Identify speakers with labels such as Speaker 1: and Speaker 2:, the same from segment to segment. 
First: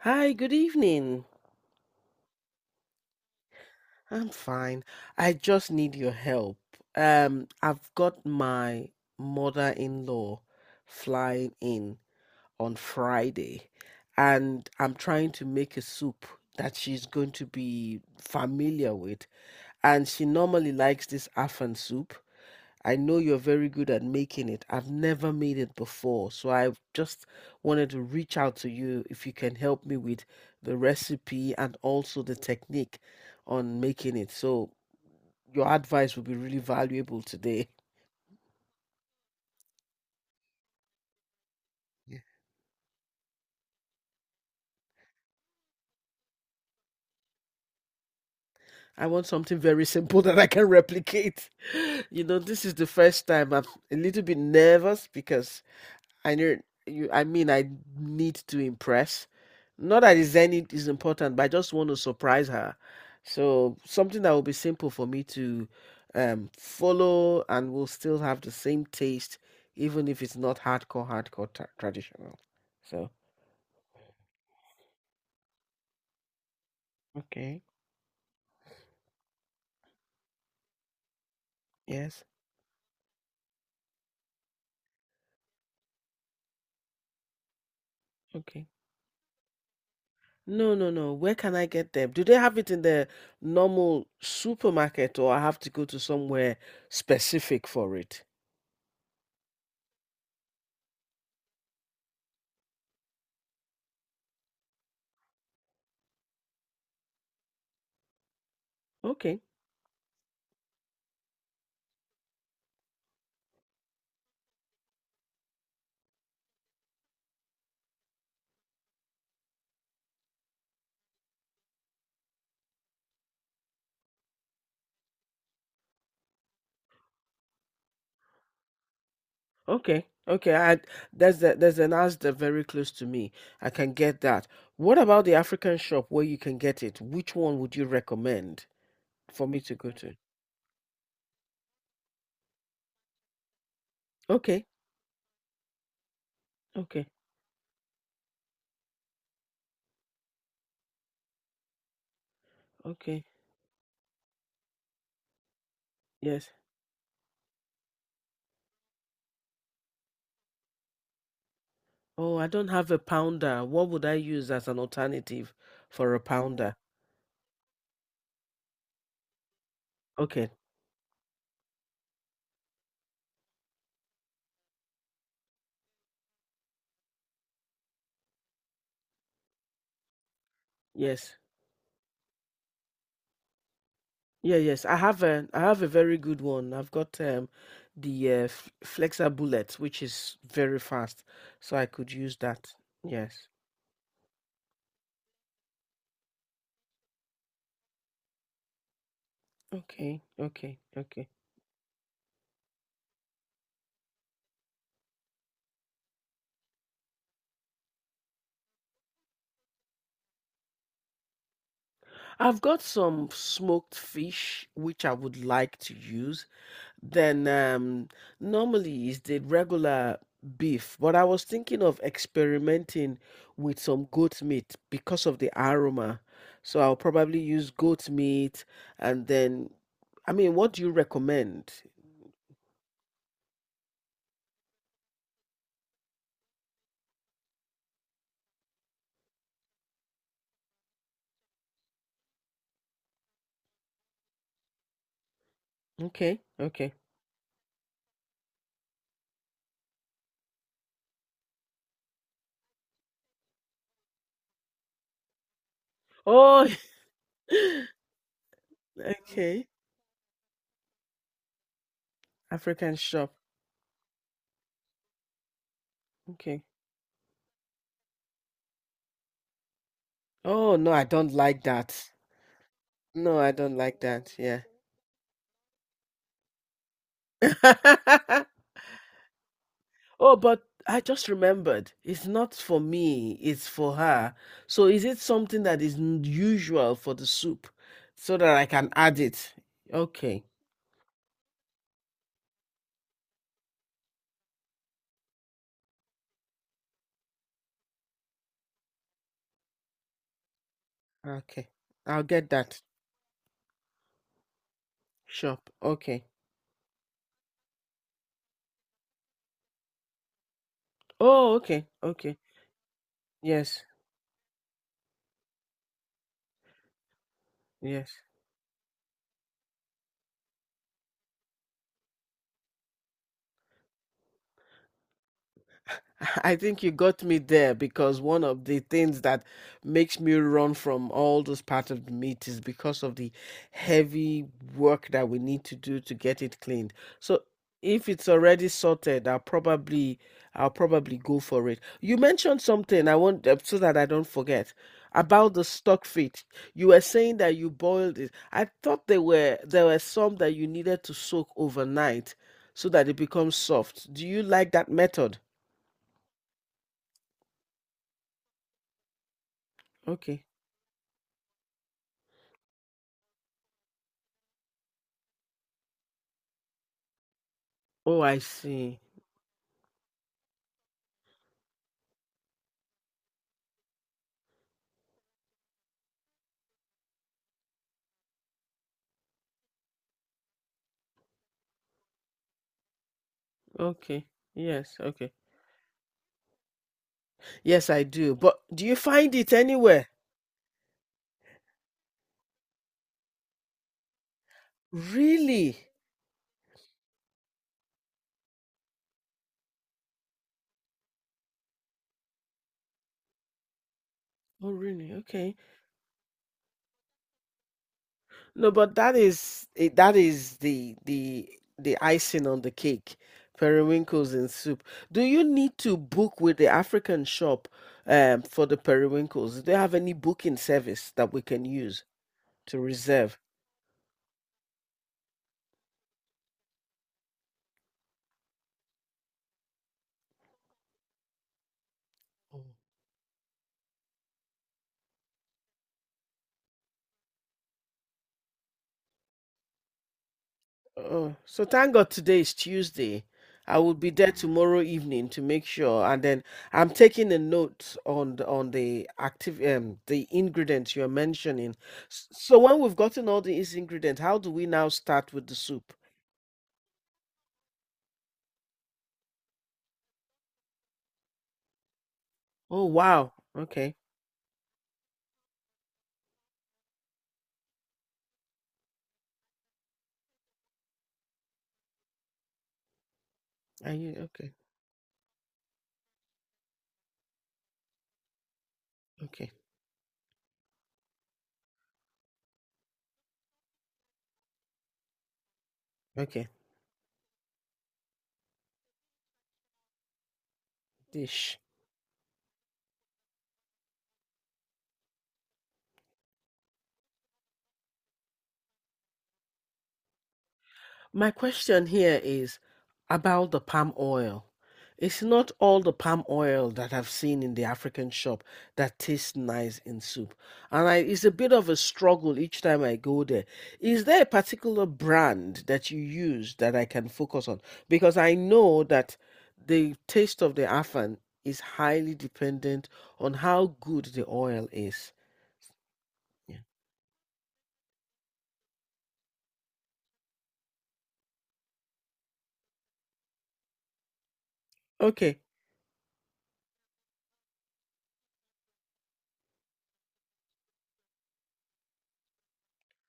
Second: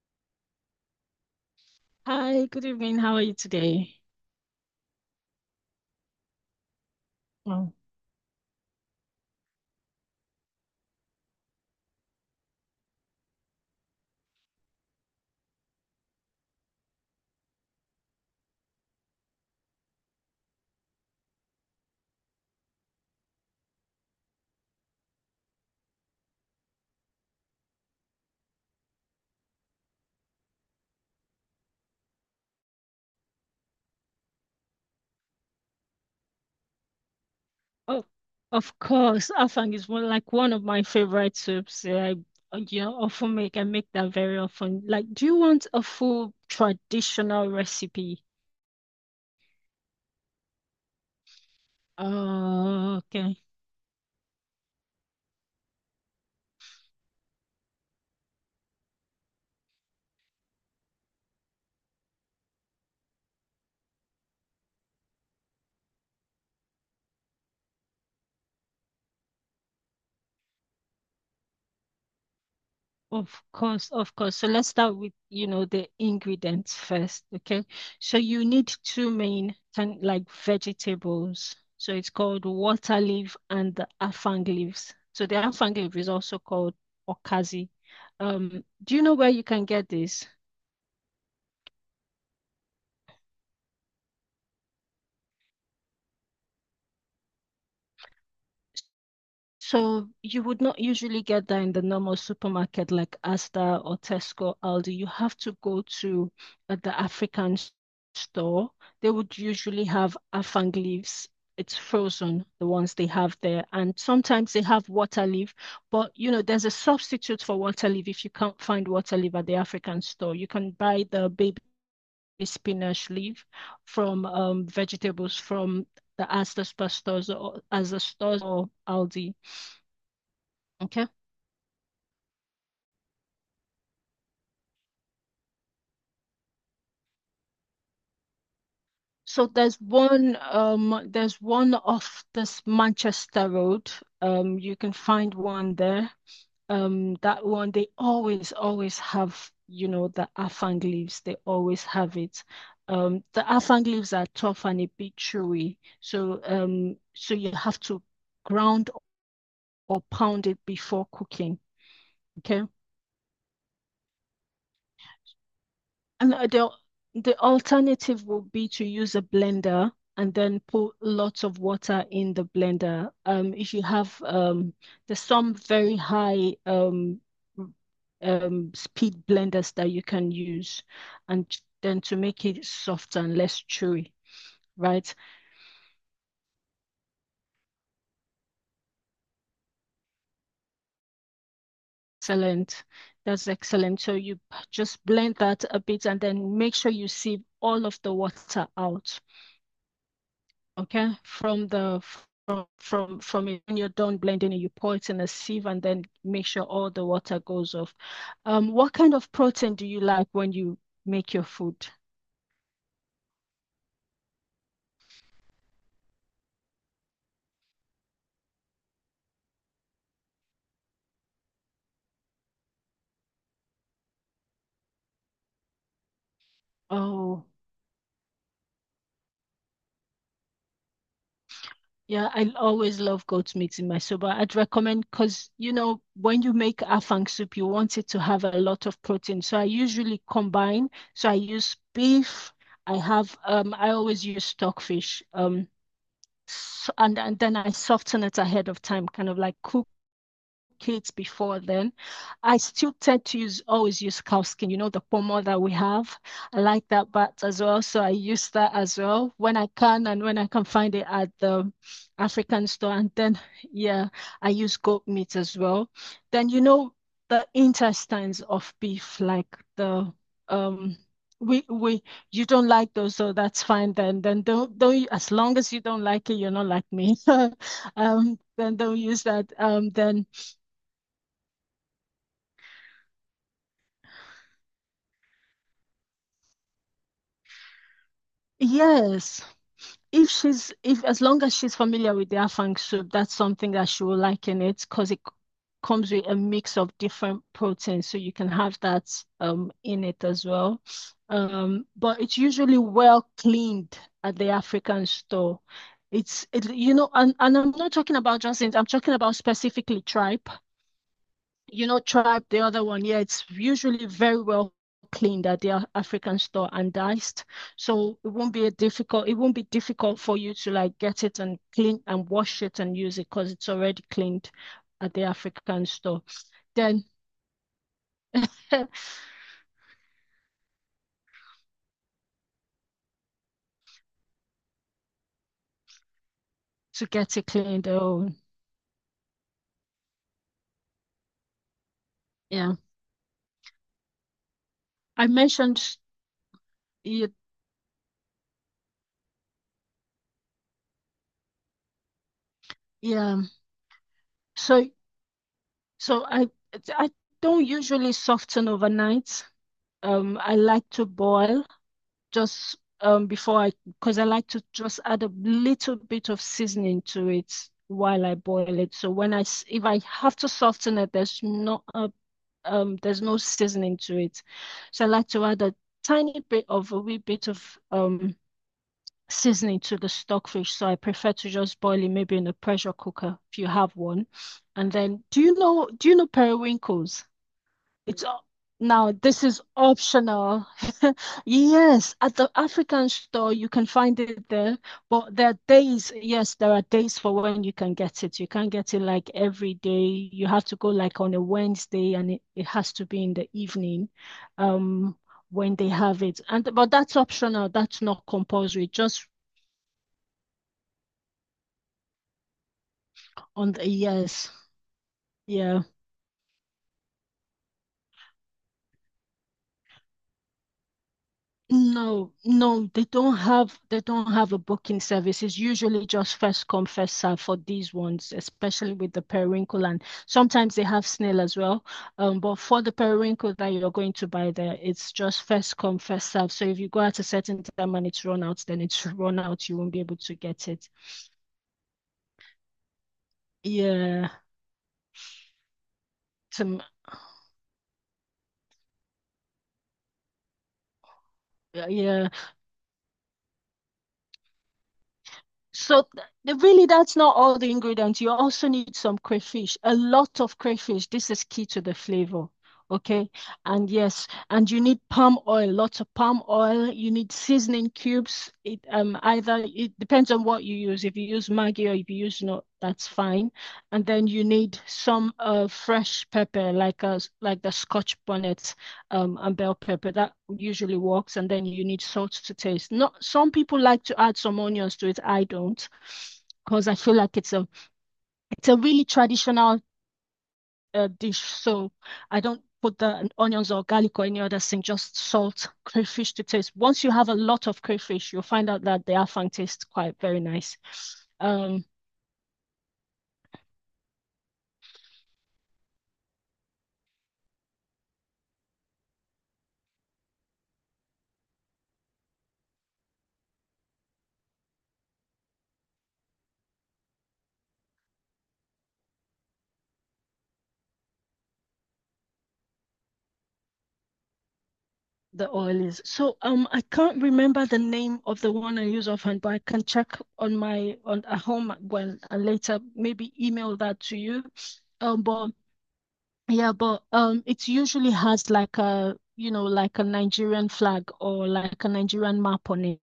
Speaker 1: Hi, good evening.
Speaker 2: Hi, good evening. How are you today?
Speaker 1: I'm fine. I just need your help.
Speaker 2: Oh,
Speaker 1: I've got my mother-in-law flying in on Friday, and I'm trying to make a soup that she's going to be familiar with. And she normally likes this Afan soup. I know you're very good at making it. I've never made it before. So I just wanted to reach out to you if you can help me with the recipe and also the technique on making it. So your advice would be really valuable today.
Speaker 2: Oh, of course. Afang is one of my favorite soups. Yeah,
Speaker 1: Yeah.
Speaker 2: I, you know, often make I make that very often. Like, do you want a full traditional recipe?
Speaker 1: I want something very simple that I can replicate. You know, this is the
Speaker 2: Oh,
Speaker 1: first
Speaker 2: okay.
Speaker 1: time I'm a little bit nervous because I know you. I mean, I need to impress. Not that is any is important, but I just want to surprise her. So something that will be simple for me to follow, and will still have the same taste, even if it's not hardcore, traditional. So
Speaker 2: Of course. So let's start with, you know, the ingredients first,
Speaker 1: okay,
Speaker 2: okay? So you need two main kind like vegetables. So it's
Speaker 1: yes,
Speaker 2: called water leaf and the afang leaves. So the afang leaf is also called okazi.
Speaker 1: okay.
Speaker 2: Do you know where you can get this?
Speaker 1: No. Where can I get them? Do they have it in the normal supermarket, or I have to go to somewhere specific for it?
Speaker 2: So you would not usually get that in the normal supermarket like Asda or Tesco, Aldi. You have to go to the store. They would
Speaker 1: Okay.
Speaker 2: usually have afang leaves. It's frozen, the ones they have there. And sometimes they have water leaf, but you know, there's a substitute for water leaf if you can't find water leaf at the African store. You can buy the baby spinach leaf from vegetables from the Asda stores or Aldi.
Speaker 1: Okay. Okay. I
Speaker 2: Okay.
Speaker 1: there's a, there's an Asda very close to me. I can get that. What about the African shop where you can get it? Which one would you recommend
Speaker 2: So
Speaker 1: for me to go to?
Speaker 2: there's one off this Manchester Road.
Speaker 1: Okay.
Speaker 2: You can find one there.
Speaker 1: Okay.
Speaker 2: That one they always have, you know, the afang leaves. They always have it.
Speaker 1: Okay.
Speaker 2: The afang leaves are tough and a bit chewy. So
Speaker 1: Yes.
Speaker 2: um so you have to ground or pound it before cooking.
Speaker 1: Oh, I
Speaker 2: Okay.
Speaker 1: don't have a pounder. What would I use as an alternative for a
Speaker 2: And the
Speaker 1: pounder?
Speaker 2: alternative would be to use a blender and
Speaker 1: Okay.
Speaker 2: then put lots of water in the blender. If you have there's some very high speed blenders that you can use,
Speaker 1: Yes.
Speaker 2: and then to make it softer and less chewy,
Speaker 1: Yeah, yes. I
Speaker 2: right?
Speaker 1: have a I have a very good one. I've got the Flexa Bullet, which is very fast, so I could use that.
Speaker 2: Excellent.
Speaker 1: Yes.
Speaker 2: That's excellent. So you just blend that a bit and then make sure you sieve all of the water out.
Speaker 1: Okay. Okay.
Speaker 2: Okay,
Speaker 1: Okay.
Speaker 2: from the from it when you're done blending it, you pour it in a sieve and then make sure all the water goes off. What kind of protein do you like when you make your food?
Speaker 1: I've got some smoked fish which I would like to use. Then normally is the regular beef, but I was thinking of experimenting with some goat meat because of the aroma. So I'll probably
Speaker 2: Oh,
Speaker 1: use goat meat and then I mean, what do you recommend?
Speaker 2: yeah, I always love goat meat in my soup. I'd recommend, because you know, when you make afang soup, you want it to have a lot of protein. So I usually combine, so I use beef. I always use stockfish. um
Speaker 1: Okay,
Speaker 2: s-
Speaker 1: okay.
Speaker 2: and, and then I soften it ahead of time, kind of like cook kids before then. I still tend to use always use cow skin, you know, the pomo that we have. I
Speaker 1: Oh,
Speaker 2: like that bat as well. So I use that as well when
Speaker 1: okay.
Speaker 2: I can and when I can find it at the African store.
Speaker 1: African
Speaker 2: And
Speaker 1: shop.
Speaker 2: then yeah, I use goat meat as well. Then you
Speaker 1: Okay.
Speaker 2: know the intestines of beef, like the
Speaker 1: Oh no,
Speaker 2: um
Speaker 1: I don't like
Speaker 2: we
Speaker 1: that.
Speaker 2: you don't like those, so
Speaker 1: No, I
Speaker 2: that's
Speaker 1: don't
Speaker 2: fine
Speaker 1: like
Speaker 2: then.
Speaker 1: that.
Speaker 2: Then
Speaker 1: Yeah.
Speaker 2: don't As long as you don't like it, you're not like me. Then don't use that. Then
Speaker 1: Oh, but I just remembered. It's not for me, it's for her. So is it something that is usual for the soup so that I can add
Speaker 2: Yes,
Speaker 1: it?
Speaker 2: if
Speaker 1: Okay.
Speaker 2: she's if as long as she's familiar with the afang soup, that's something that she will like in it, because it comes with a mix of different proteins, so you can have that in it as well.
Speaker 1: Okay.
Speaker 2: But
Speaker 1: I'll
Speaker 2: it's
Speaker 1: get
Speaker 2: usually
Speaker 1: that.
Speaker 2: well cleaned at the African store.
Speaker 1: Shop. Okay.
Speaker 2: You know, and I'm not talking about just it, I'm talking about specifically tripe,
Speaker 1: Oh, okay.
Speaker 2: you know,
Speaker 1: Okay.
Speaker 2: tribe, the other one, yeah, it's
Speaker 1: Yes.
Speaker 2: usually very well cleaned at the African store and diced. So
Speaker 1: Yes.
Speaker 2: it won't be a difficult, it won't be difficult for you to like get it and clean and wash it and use it, because it's already cleaned at the African store.
Speaker 1: I think you
Speaker 2: Then
Speaker 1: got me there because one of the
Speaker 2: to
Speaker 1: things that makes me run from all those parts of the meat is because of the heavy work that we need to do to get it cleaned.
Speaker 2: get
Speaker 1: So
Speaker 2: it cleaned,
Speaker 1: if it's
Speaker 2: oh
Speaker 1: already sorted, I'll probably go for it. You mentioned
Speaker 2: yeah.
Speaker 1: something I want so that I don't forget
Speaker 2: I
Speaker 1: about the
Speaker 2: mentioned
Speaker 1: stock feet. You were
Speaker 2: it,
Speaker 1: saying that you boiled it. I thought there were some that you needed to soak overnight so that it
Speaker 2: yeah.
Speaker 1: becomes soft. Do you like
Speaker 2: So
Speaker 1: that method?
Speaker 2: so I don't usually soften overnight.
Speaker 1: Okay.
Speaker 2: I like to boil just before I, because I like to just add a little bit of seasoning to it
Speaker 1: Oh,
Speaker 2: while I
Speaker 1: I
Speaker 2: boil it.
Speaker 1: see.
Speaker 2: So when I, if I have to soften it, there's not a there's no seasoning to it. So I like to add a tiny bit of a wee bit of seasoning to the stockfish. So I prefer to just boil it maybe in a pressure cooker if you have
Speaker 1: Okay.
Speaker 2: one. And
Speaker 1: Yes,
Speaker 2: then
Speaker 1: okay.
Speaker 2: do you know periwinkles?
Speaker 1: Yes, I
Speaker 2: It's
Speaker 1: do.
Speaker 2: o-
Speaker 1: But do you
Speaker 2: Now
Speaker 1: find
Speaker 2: this
Speaker 1: it
Speaker 2: is
Speaker 1: anywhere?
Speaker 2: optional. Yes, at the African store you can find it there, but there are
Speaker 1: Really?
Speaker 2: days, yes, there are days for when you can get it. You can't get it like every day. You have to go like on a Wednesday, and it has to be in the evening,
Speaker 1: Oh, really?
Speaker 2: um,
Speaker 1: Okay.
Speaker 2: when they have it. And but that's optional, that's not
Speaker 1: No,
Speaker 2: compulsory,
Speaker 1: but that
Speaker 2: just
Speaker 1: is it, that is the the icing on the cake.
Speaker 2: on the
Speaker 1: Periwinkles in
Speaker 2: yes.
Speaker 1: soup. Do you need
Speaker 2: Yeah.
Speaker 1: to book with the African shop for the periwinkles? Do they have any booking service that we can use
Speaker 2: No,
Speaker 1: to
Speaker 2: no, they don't
Speaker 1: reserve?
Speaker 2: have they don't have a booking service. It's usually just first come, first serve for these ones, especially with the periwinkle, and sometimes they have snail as well. But for the periwinkle that you're going to buy there, it's just first come, first serve. So if you go at a certain time and it's run out, then it's run out. You won't be able to get it.
Speaker 1: Oh, so thank God today is Tuesday. I will be
Speaker 2: Yeah,
Speaker 1: there tomorrow evening to make sure, and then
Speaker 2: some,
Speaker 1: I'm taking a note on the active the ingredients you're mentioning.
Speaker 2: yeah.
Speaker 1: So when we've gotten all these ingredients, how do we now start with the soup?
Speaker 2: So th- Really, that's not all the ingredients. You also need some crayfish, a lot of crayfish. This is key to the flavor.
Speaker 1: Oh
Speaker 2: Okay.
Speaker 1: wow,
Speaker 2: And
Speaker 1: okay.
Speaker 2: yes, and you need palm oil, lots of palm oil. You need seasoning cubes. It Either it depends on what you use. If you use Maggi or if you use not, that's fine.
Speaker 1: Are
Speaker 2: And
Speaker 1: you
Speaker 2: then you
Speaker 1: okay?
Speaker 2: need some fresh pepper, like a like the Scotch bonnet,
Speaker 1: Okay,
Speaker 2: and bell pepper. That usually works. And then you need salt to taste. Not, some people like to add some onions to it. I don't,
Speaker 1: okay.
Speaker 2: because I feel like it's a really traditional, dish.
Speaker 1: Dish.
Speaker 2: So I don't put the onions or garlic or any other thing. Just salt, crayfish to taste. Once you have a lot of crayfish, you'll find out that the afang tastes quite very nice.
Speaker 1: My
Speaker 2: Um,
Speaker 1: question here is about the palm oil. It's not all the palm oil that I've seen in the African shop that tastes nice in soup. And I, it's a bit of a struggle each time I go there. Is there a particular brand that you use that I can focus on? Because I know that the taste of the afan is highly dependent on how good the oil is.
Speaker 2: The oil is.
Speaker 1: Yeah.
Speaker 2: I can't remember the name of the one I use offhand, but I can check on my on at home when, and later maybe email that to you.
Speaker 1: Okay.
Speaker 2: But Yeah, but it usually has like a, you know, like a Nigerian flag or like a Nigerian map on it.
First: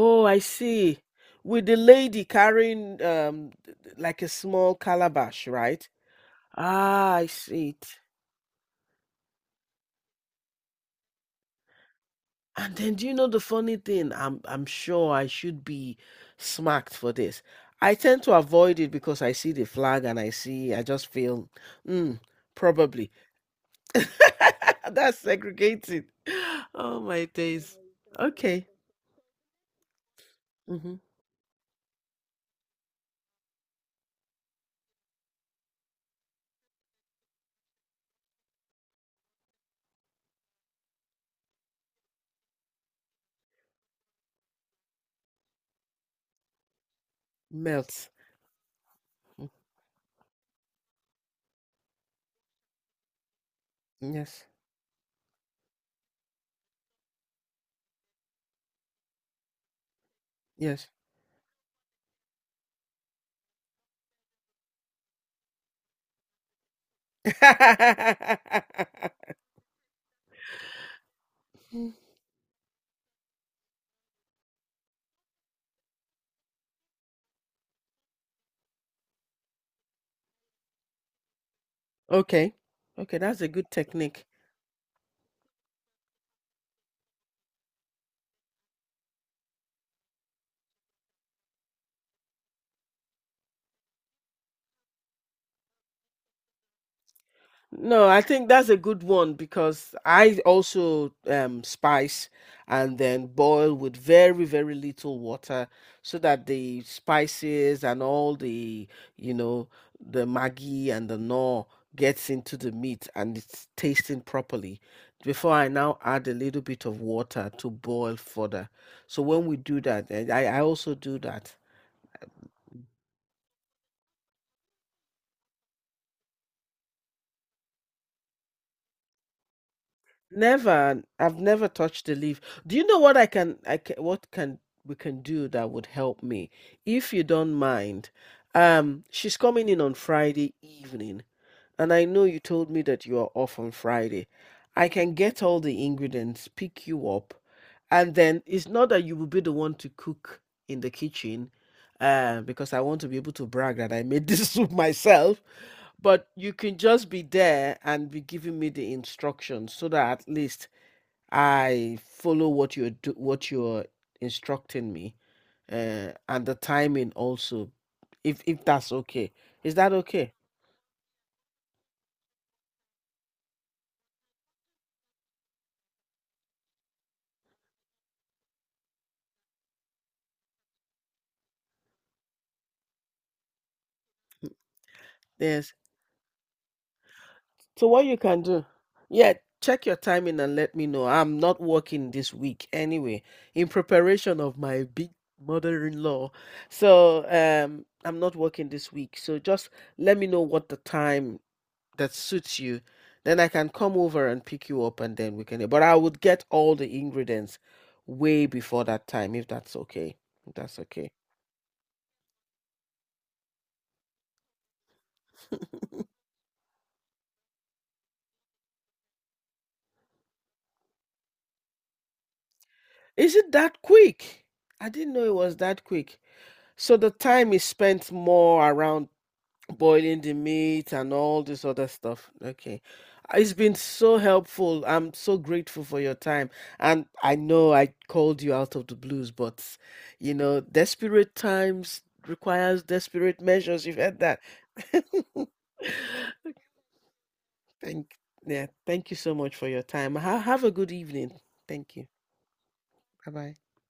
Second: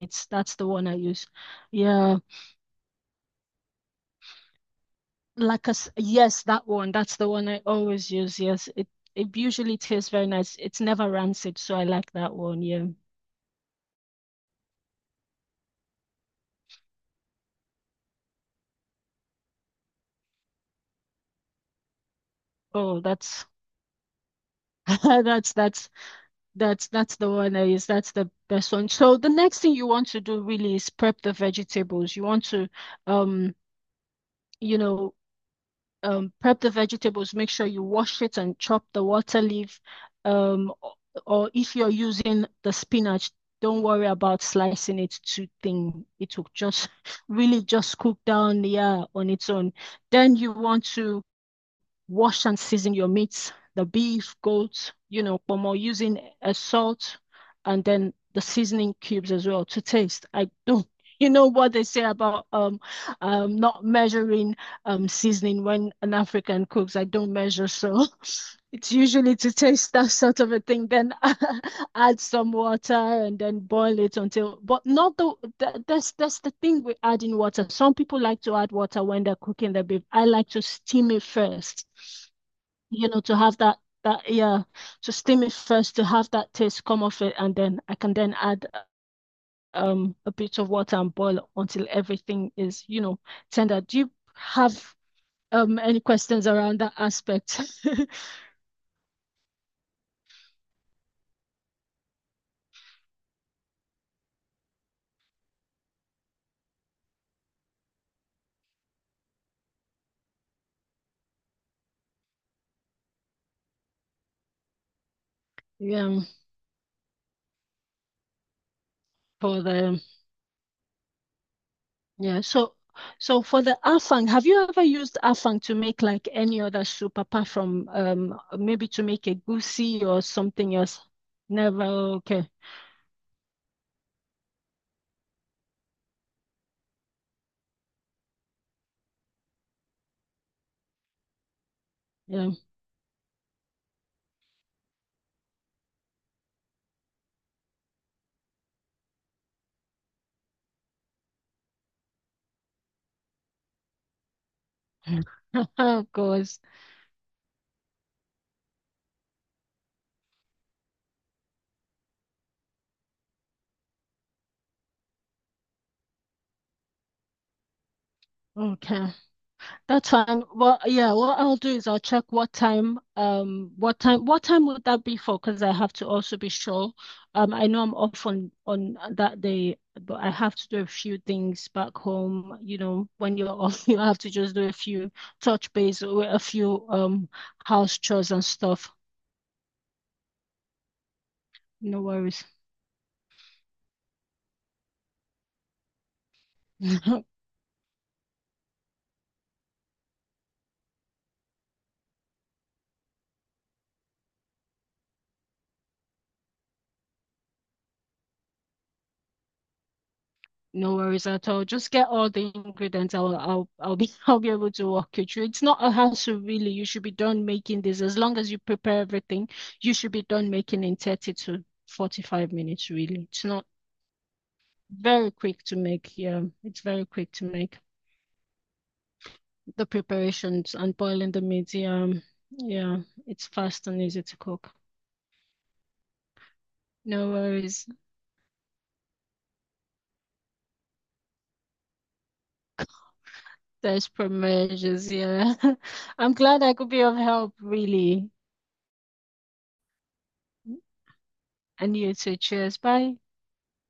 Speaker 2: It's
Speaker 1: I
Speaker 2: That's the one I
Speaker 1: see.
Speaker 2: use.
Speaker 1: With the
Speaker 2: Yeah.
Speaker 1: lady carrying like a small calabash, right?
Speaker 2: Yes, that one.
Speaker 1: Ah,
Speaker 2: That's
Speaker 1: I
Speaker 2: the one I
Speaker 1: see it.
Speaker 2: always use. Yes. It usually tastes very nice. It's never rancid, so I like that one,
Speaker 1: And
Speaker 2: yeah.
Speaker 1: then do you know the funny thing? I'm sure I should be smacked for this. I tend to avoid it because I see the flag and I see I just feel mm,
Speaker 2: Oh,
Speaker 1: probably.
Speaker 2: that's
Speaker 1: That's
Speaker 2: that's that's
Speaker 1: segregated. Oh
Speaker 2: That's
Speaker 1: my
Speaker 2: the one that
Speaker 1: days.
Speaker 2: is that's the
Speaker 1: Okay.
Speaker 2: best one. So the next thing you want to do really is
Speaker 1: Mm-hmm.
Speaker 2: prep the vegetables. You want to um you know, prep the vegetables, make sure you wash it and chop the water leaf. Um o- or if you're using the spinach, don't worry about slicing it too thin. It will just really just
Speaker 1: Melts.
Speaker 2: cook down, yeah, on
Speaker 1: Mm,
Speaker 2: its own. Then you want to wash and season your meats, the beef,
Speaker 1: yes.
Speaker 2: goat, you know, pomo, using a salt, and then the seasoning cubes as well to taste. I
Speaker 1: Yes.
Speaker 2: don't, you know what they say about not measuring seasoning when an African cooks. I don't measure, so it's usually to taste, that sort of a thing, then add some water and then boil it until, but not the, the, that's the thing with adding water. Some people like to add water when they're cooking the beef. I like to steam it first,
Speaker 1: Okay.
Speaker 2: you
Speaker 1: Okay,
Speaker 2: know, to
Speaker 1: that's a
Speaker 2: have
Speaker 1: good
Speaker 2: that
Speaker 1: technique.
Speaker 2: that yeah, to steam it first to have that taste come off it, and then I can then add a bit of water and boil until everything is, you know, tender. Do you have any questions around that aspect?
Speaker 1: No, I think that's a good one because I also spice and then boil with very, very little water so that the spices and all the, you know, the Maggi and the gnaw gets into the meat and it's tasting properly. Before I now
Speaker 2: Yeah,
Speaker 1: add a little bit of water to boil further. So when we
Speaker 2: for
Speaker 1: do
Speaker 2: the
Speaker 1: that, and I also do that.
Speaker 2: Yeah, so, so for the afang, have you ever used afang to make like any other soup apart from maybe to make a goosey or something else?
Speaker 1: Never. I've never
Speaker 2: Never.
Speaker 1: touched the leaf.
Speaker 2: Okay.
Speaker 1: Do you know what I can, what can we can do that would help me if you don't mind? She's coming in on Friday evening, and I know you
Speaker 2: Yeah.
Speaker 1: told me that you are off on Friday. I can get all the ingredients, pick you up, and then it's not that you will be the one to cook in the kitchen, because I want to be able to brag that I made this soup myself,
Speaker 2: Of
Speaker 1: but you
Speaker 2: course.
Speaker 1: can just be there and be giving me the instructions so that at least I follow what you're instructing me, and the timing also, if that's
Speaker 2: Okay.
Speaker 1: okay. Is that
Speaker 2: That
Speaker 1: okay?
Speaker 2: time, well, yeah, what I'll do is I'll check what time, what time would that be for? Because I have to also be sure. I know I'm off on that day, but I have to do a few things back home. You know, when you're off, you have to just do a few,
Speaker 1: Yes.
Speaker 2: touch base with a few
Speaker 1: So
Speaker 2: house
Speaker 1: what you
Speaker 2: chores
Speaker 1: can
Speaker 2: and
Speaker 1: do?
Speaker 2: stuff.
Speaker 1: Yeah, check your timing and let me know. I'm not
Speaker 2: No
Speaker 1: working this
Speaker 2: worries.
Speaker 1: week anyway, in preparation of my big mother-in-law. So I'm not working this week. So just let me know what the time that suits you, then I can come over and pick you up and then we can. But I would get all the ingredients way before that time if that's okay. If that's
Speaker 2: No
Speaker 1: okay.
Speaker 2: worries at all. Just get all the ingredients. I'll be I'll be able to walk you through. It's not a hassle really. You should be done making this. As long as you prepare everything, you should be done making in 30 to 45 minutes really.
Speaker 1: Is
Speaker 2: It's
Speaker 1: it
Speaker 2: not
Speaker 1: that quick? I didn't know
Speaker 2: very
Speaker 1: it was
Speaker 2: quick to
Speaker 1: that quick.
Speaker 2: make. Yeah, it's
Speaker 1: So
Speaker 2: very
Speaker 1: the
Speaker 2: quick to
Speaker 1: time is
Speaker 2: make.
Speaker 1: spent more around
Speaker 2: The
Speaker 1: boiling the
Speaker 2: preparations
Speaker 1: meat
Speaker 2: and
Speaker 1: and
Speaker 2: boiling the
Speaker 1: all this
Speaker 2: meat.
Speaker 1: other
Speaker 2: Yeah,
Speaker 1: stuff. Okay.
Speaker 2: yeah, it's
Speaker 1: It's been
Speaker 2: fast and
Speaker 1: so
Speaker 2: easy to cook.
Speaker 1: helpful. I'm so grateful for your time. And
Speaker 2: No
Speaker 1: I know
Speaker 2: worries.
Speaker 1: I called you out of the blues, but you know, desperate times requires desperate measures. You've heard
Speaker 2: Desperate
Speaker 1: that.
Speaker 2: measures. Yeah. I'm glad I could be of help
Speaker 1: Thank
Speaker 2: really.
Speaker 1: yeah, thank you so much for your time. Have a good evening. Thank
Speaker 2: And
Speaker 1: you.
Speaker 2: you too. Cheers. Bye.
Speaker 1: Bye bye.